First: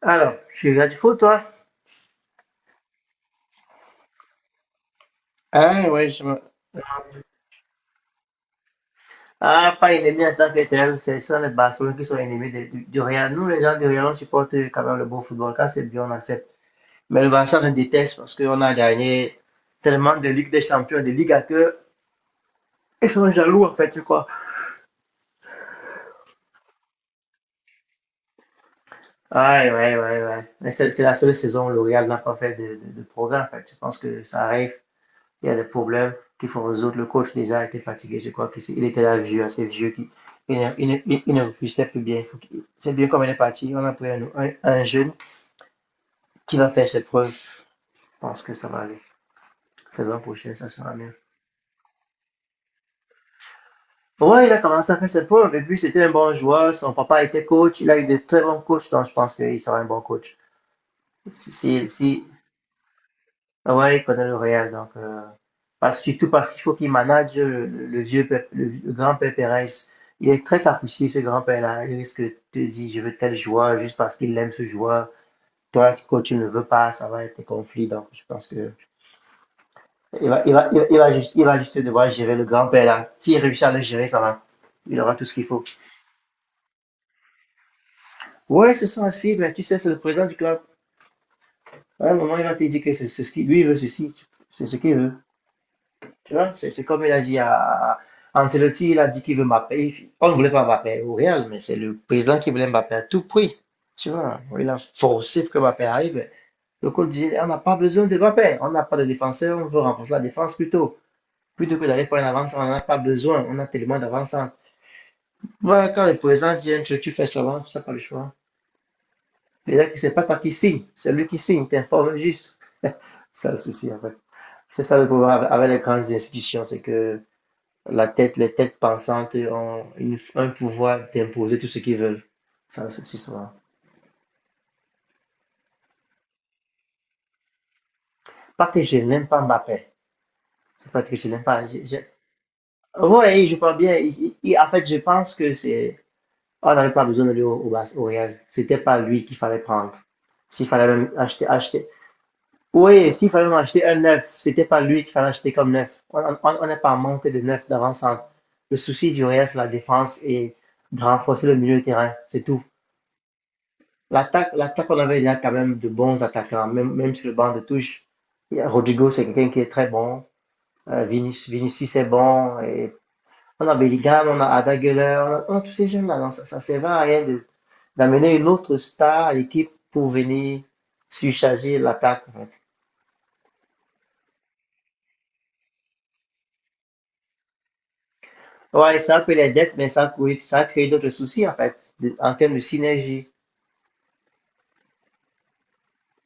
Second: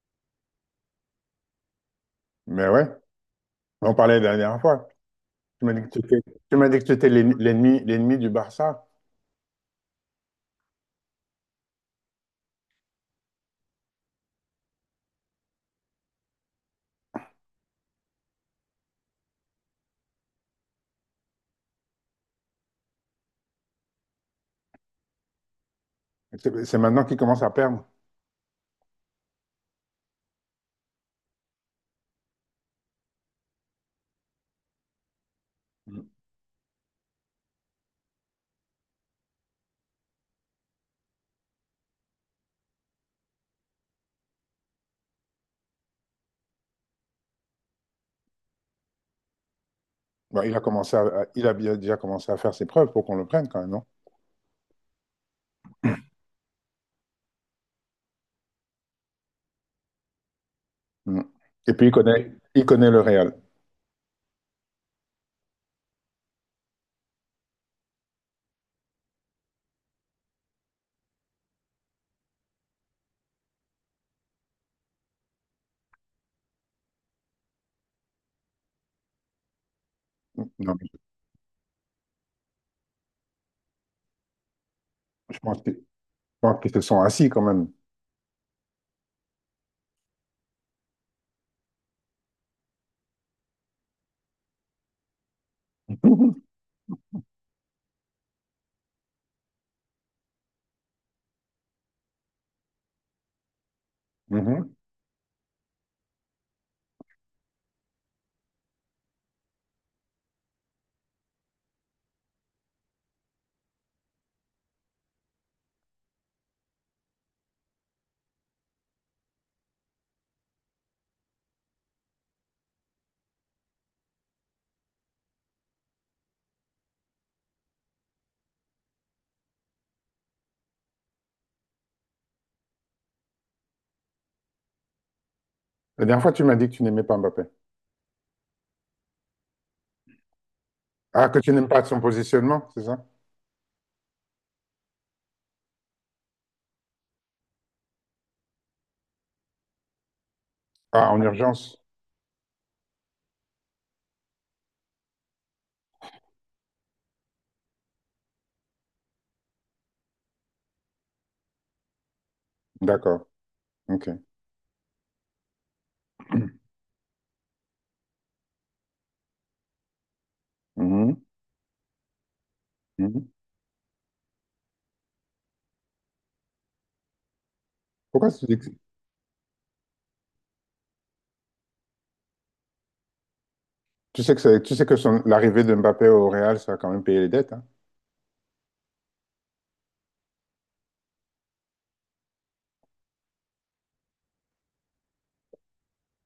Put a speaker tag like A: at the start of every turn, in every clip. A: Alors, tu regardes du foot, toi?
B: Mais ouais, on parlait la dernière fois. Tu m'as dit
A: Ah
B: que tu
A: ouais,
B: étais,
A: je me-
B: Tu m'as dit que tu étais l'ennemi, l'ennemi du Barça.
A: Ah, pas ennemi en tant que tel, c'est ça les Barcelonais qui sont ennemis de- du Real. Nous, les gens du Real, on supporte quand même le beau football. Quand c'est bien, on accepte. Mais le Barça, on le déteste parce qu'on a gagné tellement de Ligue des Champions, de Ligue à que ils sont jaloux, en fait, tu crois.
B: C'est maintenant qu'il commence à perdre.
A: Ouais, ouais, ouais, ouais. Mais c'est la seule saison où le Real n'a pas fait de progrès, en fait. Je pense que ça arrive. Il y a des
B: Mm.
A: problèmes qu'il faut résoudre. Le coach déjà était fatigué, je crois qu'il était là vieux, assez vieux, qui, il, ne- il, ne- il, ne refusait plus bien. C'est bien comme elle est partie, on a pris un jeune qui va faire ses preuves. Je pense que ça va aller. C'est l'an
B: Bon,
A: prochain,
B: il a
A: ça sera
B: commencé
A: mieux.
B: déjà commencé à faire ses preuves pour qu'on le prenne quand même, non?
A: Ouais, il a commencé à faire ses preuves et puis c'était un bon joueur. Son papa était coach, il a eu de très bons coachs, donc je pense qu'il sera un bon coach.
B: Mm.
A: Si,
B: Et puis
A: si,
B: il
A: si,
B: connaît, il connaît le Real.
A: ah ouais, il connaît le Real, donc parce, surtout parce qu'il faut qu'il manage le vieux Pep- le, vieux- le grand-père Pérez. Il est très capricieux, ce grand-père-là. Il risque de te dire, je veux tel joueur juste parce qu'il aime ce joueur. Toi, quand tu ne veux pas, ça va être des conflits. Donc, je pense que il va,
B: Mm.
A: il va,
B: Non,
A: il va,
B: mais
A: il va juste devoir gérer le grand-père-là. S'il réussit à le gérer, ça va. Il aura tout ce qu'il faut.
B: je pense qu'ils se sont assis quand même.
A: Ouais, ce sont à suivre, mais tu sais, c'est le président du club. À un moment, il va te dire que c'est ce qu'il lui il veut ceci. C'est ce qu'il veut. Tu vois, c'est comme il a dit à Ancelotti, il a dit qu'il veut Mbappé. On ne voulait pas Mbappé au Real, mais c'est le président qui voulait Mbappé à tout prix. Tu vois, il
B: Mhm.
A: a forcé pour que Mbappé arrive. Le coach dit, on n'a pas besoin de Mbappé, on n'a pas de défenseur, on veut renforcer la défense plutôt. Plutôt que d'aller pour une avance, on n'en a pas besoin, on a tellement d'avance. Ouais, quand le président dit un truc, tu fais seulement, ça pas le choix. Déjà que c'est pas toi qui signe, c'est lui qui signe, t'informes juste. C'est ça le souci, en fait. C'est ça le problème avec les grandes institutions, c'est que la tête, les têtes pensantes ont une- un pouvoir d'imposer tout ce qu'ils veulent. Ça, c'est aussi souvent.
B: La dernière fois, tu m'as dit que tu n'aimais pas Mbappé.
A: Pas que je n'aime pas Mbappé. C'est pas que je
B: Ah, que
A: n'aime
B: tu
A: pas.
B: n'aimes pas son
A: Je-
B: positionnement, c'est ça?
A: ouais, il joue bien. Il- en fait, je pense que c'est. On n'avait pas besoin de lui Bas- au Real. C'était pas lui qu'il fallait prendre. S'il fallait même
B: Ah, en
A: acheter,
B: urgence.
A: acheter. Oui, s'il fallait même acheter un neuf, c'était pas lui qu'il fallait acheter comme neuf. On n'est pas en manque de neuf d'avant-centre. Le souci du Real, c'est la défense et de renforcer le milieu de terrain. C'est tout.
B: D'accord. OK.
A: L'attaque, l'attaque, on avait déjà quand même de bons attaquants, même, même sur le banc de touche. Rodrigo, c'est quelqu'un qui est très bon.
B: Mhm.
A: Vinicius, Vinicius est bon. Et
B: Mhm.
A: on a Bellingham, on a Ada Gueuleur, on a tous ces jeunes-là. Donc, ça sert à rien de-
B: Pourquoi
A: d'amener
B: tu
A: une
B: dis que...
A: autre star à l'équipe pour venir surcharger l'attaque, en fait.
B: Tu sais que, l'arrivée de Mbappé au Real, ça va quand même payer les dettes, hein?
A: Ouais, ça a pris les dettes, mais ça a créé d'autres soucis, en fait, de- en termes de synergie.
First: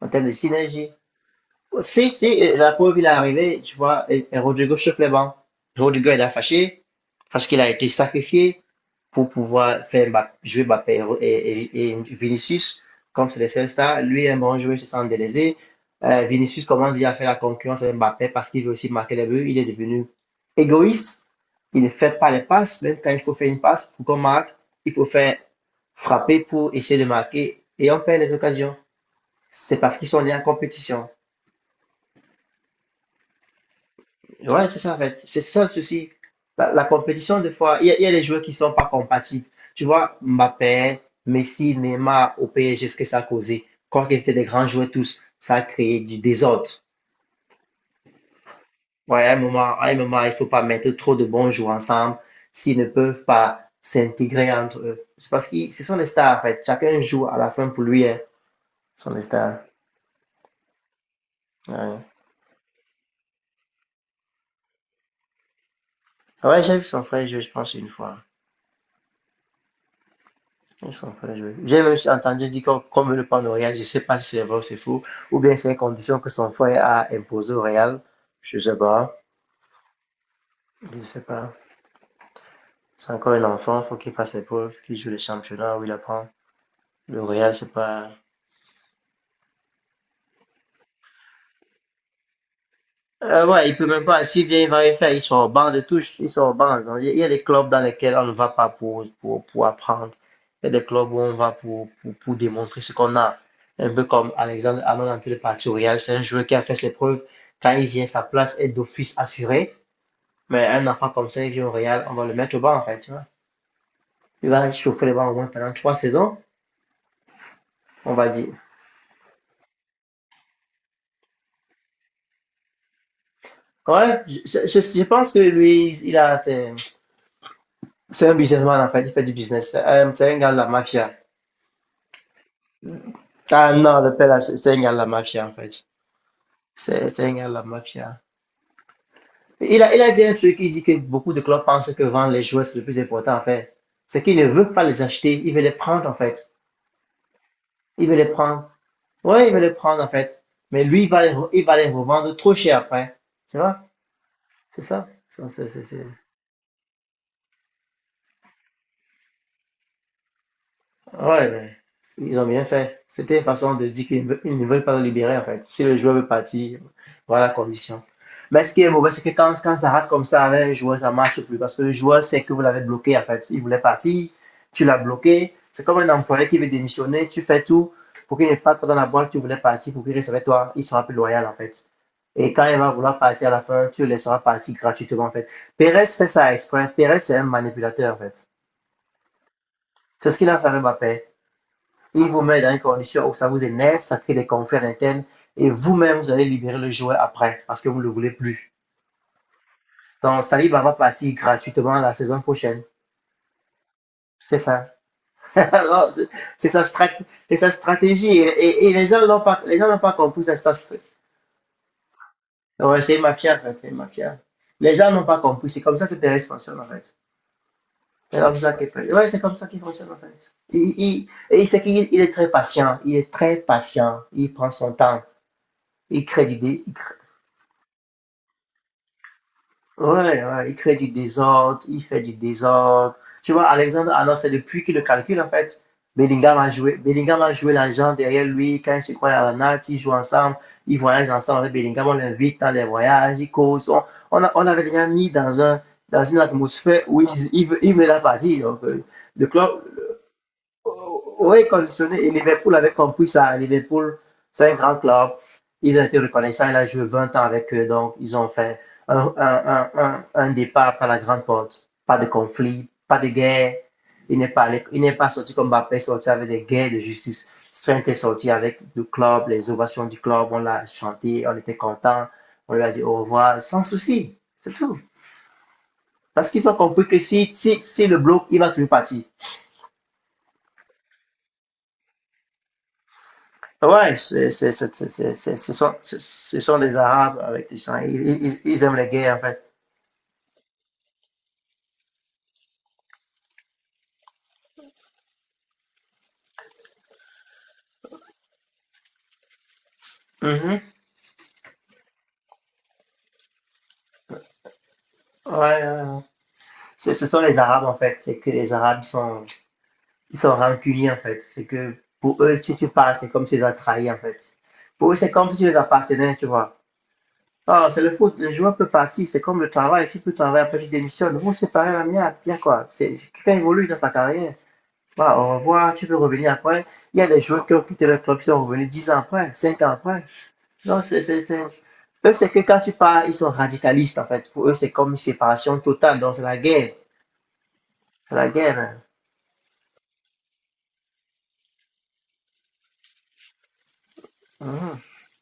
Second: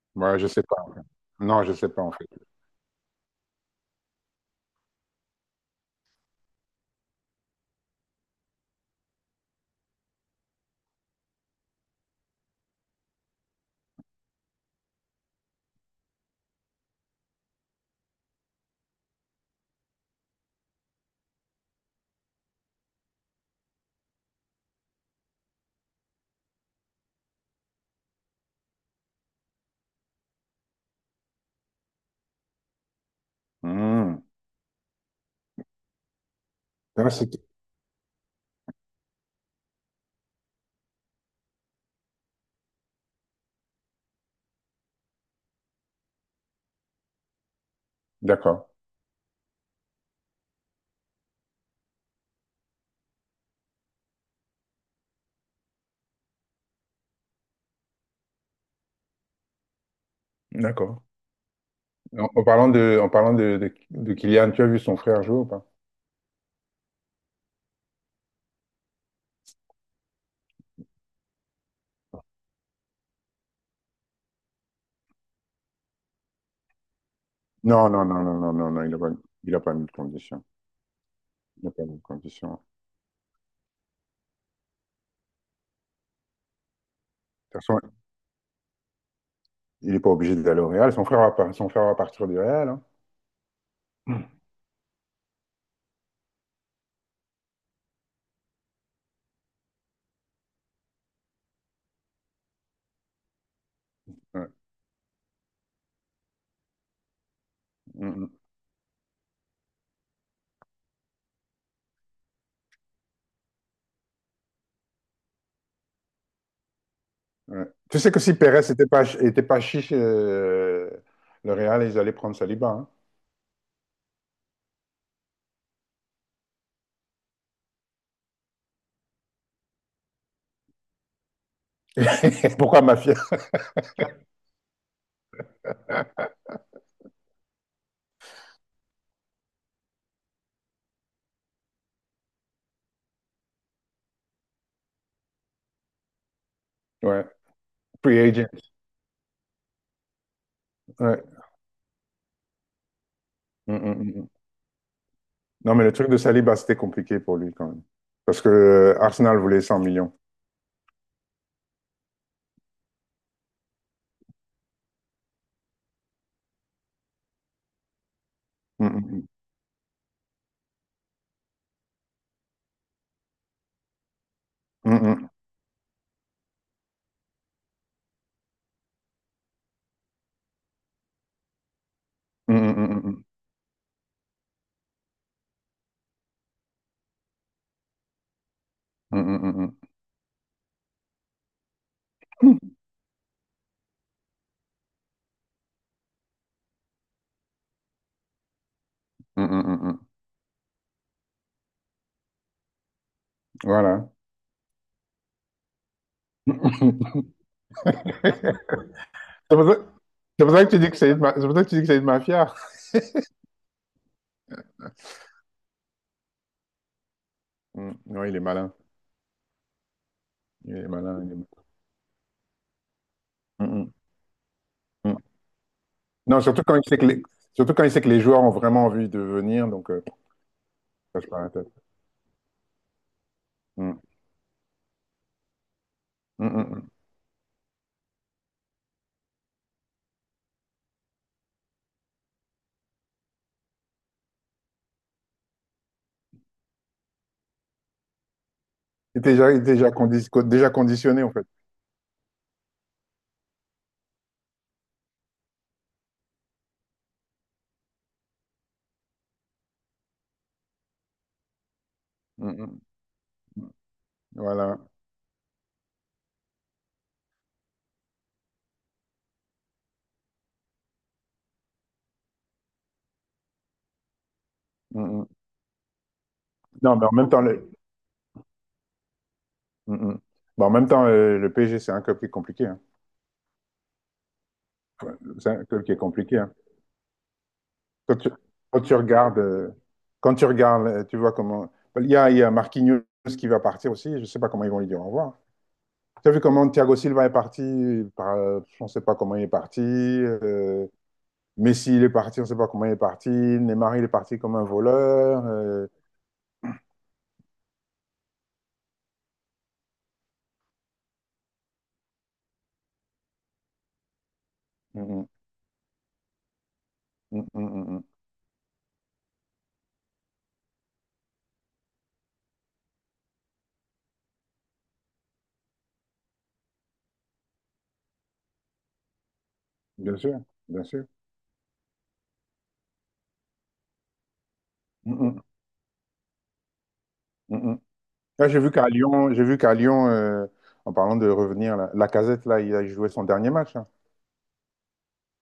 A: En termes de
B: Ouais, je sais pas,
A: synergie.
B: en fait. Non, je sais pas,
A: Si,
B: en fait.
A: si, la preuve, il est arrivé, tu vois, et Rodrigo chauffe les bancs. Rodrigo, il a fâché, parce qu'il a été sacrifié pour pouvoir faire jouer Mbappé et Vinicius, comme c'est le seul star. Lui un bon joueur, se sent délaisé. Vinicius commence déjà à faire la concurrence avec Mbappé parce qu'il veut aussi marquer les buts. Il est devenu égoïste. Il ne fait pas les passes. Même quand il faut faire une passe pour qu'on marque, il faut faire frapper pour essayer de marquer. Et on perd les occasions. C'est parce qu'ils sont liés en compétition.
B: Hmm.
A: Ouais, c'est ça en fait. C'est ça le souci. La
B: Ah, c'est...
A: compétition, des fois, il y a des joueurs qui sont pas compatibles. Tu vois, Mbappé, Messi, Neymar au PSG, ce que ça a causé. Quand ils étaient des grands joueurs tous, ça a créé du désordre.
B: D'accord.
A: Ouais, à un moment, il faut pas mettre trop de bons joueurs ensemble s'ils ne peuvent pas s'intégrer entre eux. C'est parce que ce sont des stars en fait. Chacun joue à la fin pour lui, hein. Ce sont des stars.
B: D'accord.
A: Ouais,
B: En, en parlant de Kylian, tu as vu son frère jouer ou pas?
A: ouais, j'ai vu son frère jouer, je pense, une fois. Ils sont très jolis. J'ai même entendu dire qu'on- comme le pan au Real, je ne sais pas si c'est vrai ou c'est faux, ou bien c'est une condition que son frère a imposée au
B: Non,
A: Real.
B: non, non, non, non,
A: Je ne
B: non,
A: sais
B: non,
A: pas.
B: il a pas mis de condition.
A: Je ne sais pas.
B: Il n'a pas mis de condition. De
A: C'est encore un enfant, faut qu'il fasse ses preuves, qu'il joue le championnat où il apprend. Le Real,
B: toute
A: c'est
B: façon,
A: pas.
B: il n'est pas obligé d'aller au Real. Son frère va partir du Real, hein.
A: Ouais, il peut même pas. S'il vient, il va rien faire. Ils sont au banc de touche. Ils sont au banc. Donc, il y a des clubs dans lesquels on ne va pas pour, pour apprendre. Il y a des clubs où on va pour démontrer ce qu'on a. Un peu comme
B: Ouais.
A: Alexandre Arnold en parti au Real. C'est un joueur qui a fait ses preuves. Quand il vient, sa
B: Mm,
A: place est d'office assurée. Mais un enfant comme ça, il vient au Real, on va le mettre au banc, en fait, tu vois. Il va chauffer le banc au moins pendant trois saisons,
B: mm, ouais. Tu sais
A: on
B: que
A: va
B: si
A: dire.
B: Pérez n'était pas, était pas chiche, le Real, ils allaient prendre Saliba, hein.
A: Ouais, je pense que lui, il a, c'est un businessman, en fait. Il fait du business. C'est un gars de la mafia.
B: Pourquoi Mafia?
A: Ah non, le père, là, c'est un gars de la mafia, en fait. C'est un gars de la mafia. Il a dit un truc, il dit que beaucoup de clubs pensent que vendre les joueurs, c'est le plus important, en fait. C'est qu'il ne veut pas les acheter, il veut les prendre, en fait.
B: Ouais.
A: Il veut
B: Free
A: les
B: agent.
A: prendre. Ouais, il veut les prendre, en fait. Mais lui, il va
B: Ouais.
A: les, re- il va les revendre trop cher après. Tu
B: Mm,
A: vois?
B: mm, mm. Mm.
A: C'est ça?
B: Non, mais le
A: C'est-
B: truc de Saliba, c'était compliqué pour lui quand même. Parce que Arsenal voulait 100 millions.
A: ouais, mais ils ont bien fait. C'était une façon de dire qu'ils ne veulent pas le libérer, en fait. Si le joueur veut partir, voilà la condition. Mais ce qui est mauvais, c'est
B: Mm,
A: que quand, quand ça rate comme ça avec un joueur, ça ne marche plus. Parce que le joueur sait que vous l'avez bloqué, en fait. Il voulait partir, tu
B: mm,
A: l'as
B: mm.
A: bloqué. C'est comme un employé qui veut démissionner, tu fais tout pour qu'il ne parte pas dans la boîte, tu voulais partir, pour qu'il reste avec toi. Il sera plus loyal, en fait. Et
B: Mm,
A: quand il va
B: mm,
A: vouloir
B: mm,
A: partir à la fin, tu le laisseras partir gratuitement, en fait. Pérez fait ça exprès. Pérez, c'est un manipulateur, en fait.
B: mm, mm, mm,
A: C'est ce qu'il a fait avec Mbappé. Il vous met dans
B: mm,
A: une condition où ça vous énerve, ça crée des conflits à l'interne et vous-même, vous allez libérer le joueur après parce que vous ne le voulez plus.
B: mm, mm, mm, mm. Mm, mm, mm, mm.
A: Donc, Saliba va partir gratuitement la saison prochaine.
B: Voilà.
A: C'est ça. C'est sa, strat sa, stratégie.
B: C'est
A: Et les gens n'ont pas,
B: pour ça
A: les gens n'ont pas compris
B: c'est pour
A: ça.
B: ça que
A: Ça
B: tu dis que c'est une, c'est pour ça que tu dis que c'est une mafia.
A: ouais, c'est mafia, en fait. C'est mafia. Les gens n'ont pas compris. C'est comme ça que Perez fonctionne, en fait.
B: Mm. Non, il
A: C'est
B: est
A: comme ça
B: malin.
A: qu'il ouais, c'est comme ça qu'il fonctionne, en fait.
B: Il est malin, il est malin.
A: Et c'est qu'il est très patient. Il est très
B: Mm,
A: patient. Il prend son
B: mm, mm.
A: temps. Il
B: Non,
A: crée
B: surtout quand
A: l'idée.
B: il
A: Il,
B: sait que les, surtout quand il sait que les joueurs ont vraiment envie de venir, donc
A: ouais, ouais, il crée du
B: ça se passe pas la tête.
A: désordre, il fait du désordre. Tu vois,
B: Mm,
A: Alexandre Arnold, c'est depuis qu'il le calcule, en fait.
B: mm, mm, mm.
A: Bellingham a joué l'agent derrière lui quand il se croit à la natte, ils jouent ensemble, ils voyagent ensemble avec Bellingham, on l'invite dans les voyages, ils causent. On, a- on avait déjà mis dans un, dans une atmosphère où il veut la partie. Donc,
B: Il est
A: le
B: déjà, il est
A: club,
B: déjà, déjà conditionné, en fait.
A: oui, conditionné. Et Liverpool avait compris ça. Liverpool, c'est un grand club. Ils ont été reconnaissants. Il a joué 20 ans avec eux. Donc, ils ont fait un départ par la grande porte. Pas de
B: Mm, mm.
A: conflit, pas de guerre. Il n'est pas,
B: Voilà.
A: allé- il n'est pas sorti comme Mbappé, sorti avec des guerres de justice. Strength est sorti avec le club, les ovations du club. On l'a chanté, on était content. On lui a dit au revoir, sans souci. C'est tout.
B: Mm, mm.
A: Parce qu'ils ont
B: Non, mais
A: compris
B: en
A: que
B: même temps, le...
A: si le bloc, il va toujours partir.
B: Mm, mm. Bon, en même temps, le PSG, c'est un club qui est compliqué, hein.
A: Ouais,
B: C'est
A: c'est-
B: un
A: ce
B: club qui
A: sont,
B: est
A: ce
B: compliqué, hein.
A: ce sont des Arabes avec des gens.
B: Quand tu,
A: Ils-
B: quand
A: ils
B: tu
A: aiment les guerres,
B: regardes,
A: en fait.
B: quand tu regardes, tu vois comment. Il y a Marquinhos qui va partir aussi. Je ne sais pas comment ils vont lui dire au revoir. Tu as vu comment Thiago Silva est parti on ne sait pas comment il est parti.
A: Mhm.
B: Messi, il est parti. On ne sait pas comment il est parti. Neymar, il est parti comme un voleur.
A: Ouais, ouais, ouais. Ce sont les Arabes, en fait. C'est que les Arabes, ils sont rancuniers, en fait. C'est que pour eux, si tu passes, c'est comme si tu les as trahis, en fait. Pour eux,
B: Mm,
A: c'est comme si tu les appartenais, tu vois.
B: mm, mm, mm,
A: Oh,
B: mm,
A: c'est
B: mm.
A: le foot. Le joueur peut partir. C'est comme le travail. Tu peux travailler, après tu démissionnes. Vous séparer la mienne, bien quoi. C'est- quelqu'un évolue dans sa carrière. Voilà, on va voir, tu peux revenir après. Il y a des joueurs qui ont quitté le club, qui sont revenus 10 ans après, 5 ans
B: Bien
A: après.
B: sûr, bien
A: Non,
B: sûr.
A: c'est... Eux, c'est que quand tu pars, ils sont radicalistes, en fait. Pour eux, c'est comme une
B: Mm,
A: séparation totale, donc c'est la guerre.
B: mm, mm, mm.
A: C'est
B: Là,
A: la
B: j'ai vu
A: guerre,
B: qu'à
A: hein.
B: Lyon, j'ai vu qu'à Lyon, en parlant de revenir, la Lacazette, là, il a joué son dernier match, hein.
A: Mhm.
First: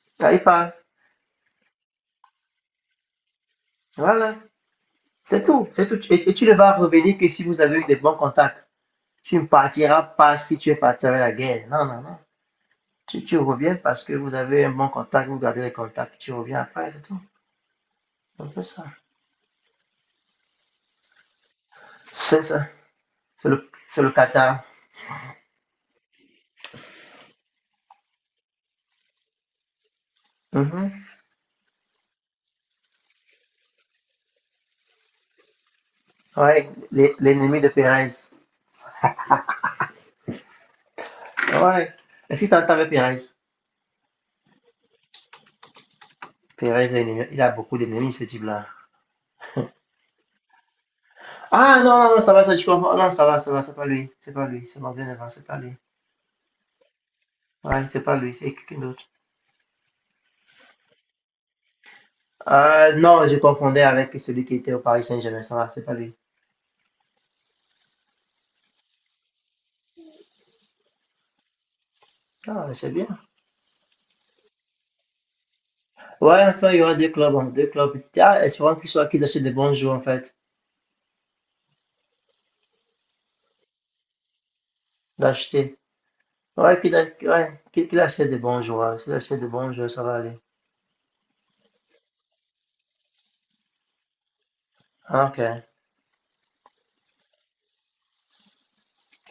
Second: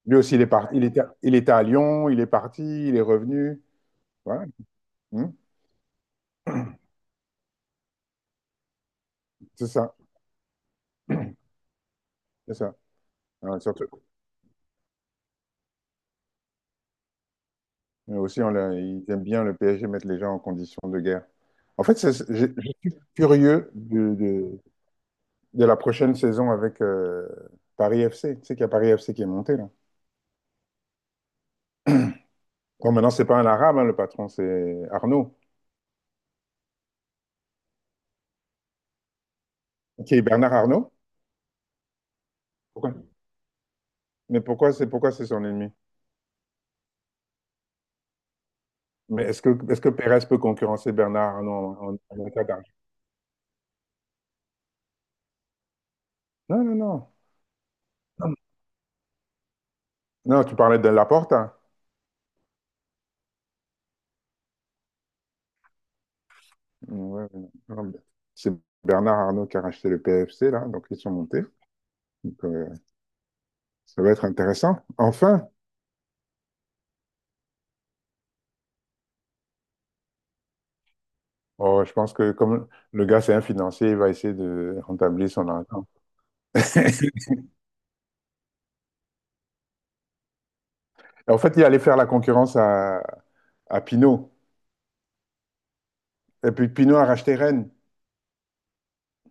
B: Lui
A: Quand
B: aussi, il
A: ils
B: est
A: partent,
B: parti, il était à Lyon, il est parti, il est revenu.
A: voilà.
B: Voilà. Hmm.
A: C'est tout, c'est tout. Et tu ne vas revenir que si vous avez eu des bons contacts. Tu ne
B: C'est ça,
A: partiras pas si tu es parti avec la guerre. Non, non, non.
B: c'est ça.
A: Tu
B: Ouais,
A: reviens
B: surtout.
A: parce que vous avez un bon contact, vous gardez les contacts, tu reviens après, c'est tout.
B: Mais
A: C'est
B: aussi,
A: un peu ça.
B: ils aiment bien, le PSG, mettre les gens en condition de guerre. En fait,
A: C'est
B: je
A: ça.
B: suis curieux
A: C'est le
B: de,
A: Qatar.
B: de la prochaine saison avec Paris FC. Tu sais qu'il y a Paris FC qui est monté, là.
A: Mhm.
B: Bon, maintenant, c'est pas un Arabe, hein, le patron, c'est Arnaud.
A: Ouais, l'é- l'ennemi de Perez.
B: Qui est Bernard Arnaud?
A: Ouais. Est-ce que t'entends
B: Pourquoi?
A: Perez?
B: Mais pourquoi c'est... Pourquoi c'est son ennemi?
A: Perez, est ennemi- il a beaucoup d'ennemis, ce type-là.
B: Mais est-ce que Pérez peut concurrencer Bernard Arnault
A: Ah non,
B: en, en,
A: non, non,
B: en
A: ça va,
B: état
A: ça, je
B: d'argent?
A: comprends. Non, ça va, c'est pas lui. C'est pas lui. C'est mon bien avant, c'est pas lui.
B: Non, non, non.
A: Ouais, c'est pas lui,
B: Non,
A: c'est quelqu'un d'autre.
B: non, tu parlais de Laporte, hein.
A: Ah non, je confondais avec celui qui était au Paris Saint-Germain, ça va, c'est pas lui.
B: Ouais, ouais, non, c'est Bernard Arnault qui a racheté le PFC, là, donc ils sont montés. Donc,
A: Ah, c'est bien.
B: ça va être intéressant. Enfin,
A: Ouais, enfin, il y aura deux clubs, hein, deux clubs. Ah, espérons qu'ils soient, qu'ils achètent des bons joueurs, en fait,
B: oh, je pense que comme le gars, c'est un financier, il va essayer de rentabiliser son
A: d'acheter.
B: argent.
A: Ouais, qu'ils a- ouais, qu'ils achètent des bons joueurs. S'ils achètent des bons joueurs, ça va aller.
B: En fait, il allait faire la concurrence à Pinot.
A: Ah, ok.
B: Et puis Pinot a racheté Rennes.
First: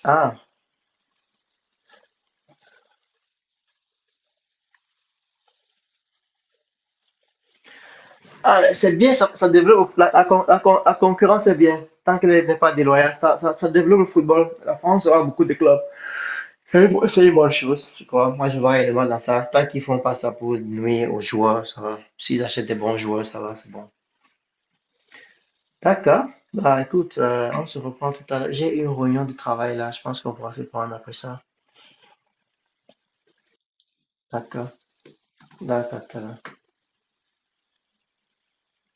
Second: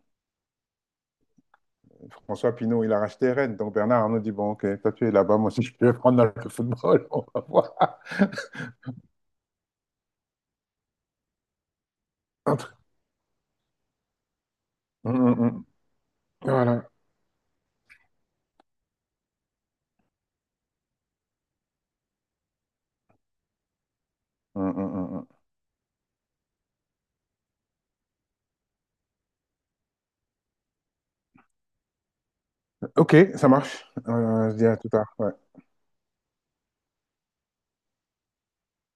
A: Ah,
B: François Pinault, il a racheté Rennes. Donc Bernard Arnault dit, bon, OK, toi tu es là-bas, moi aussi je peux prendre dans le football, on va voir.
A: ah, c'est bien, ça développe la, la con- la con- la concurrence est bien, tant qu'elle n'est pas déloyale, ça développe le football. La France aura beaucoup de clubs. C'est
B: Voilà.
A: une, bo- c'est une bonne chose, je crois. Moi, je vois réellement dans ça. Tant qu'ils font pas ça pour nuire aux joueurs, ça va. S'ils achètent des bons joueurs, ça va, c'est bon.
B: Hum, hum, hum, hum.
A: D'accord. Bah, écoute, on se reprend tout à l'heure. J'ai une réunion de travail là. Je pense qu'on pourra se prendre après ça.
B: Hum. OK, ça marche. Je dis
A: D'accord.
B: à tout à l'heure. Ouais.
A: D'accord.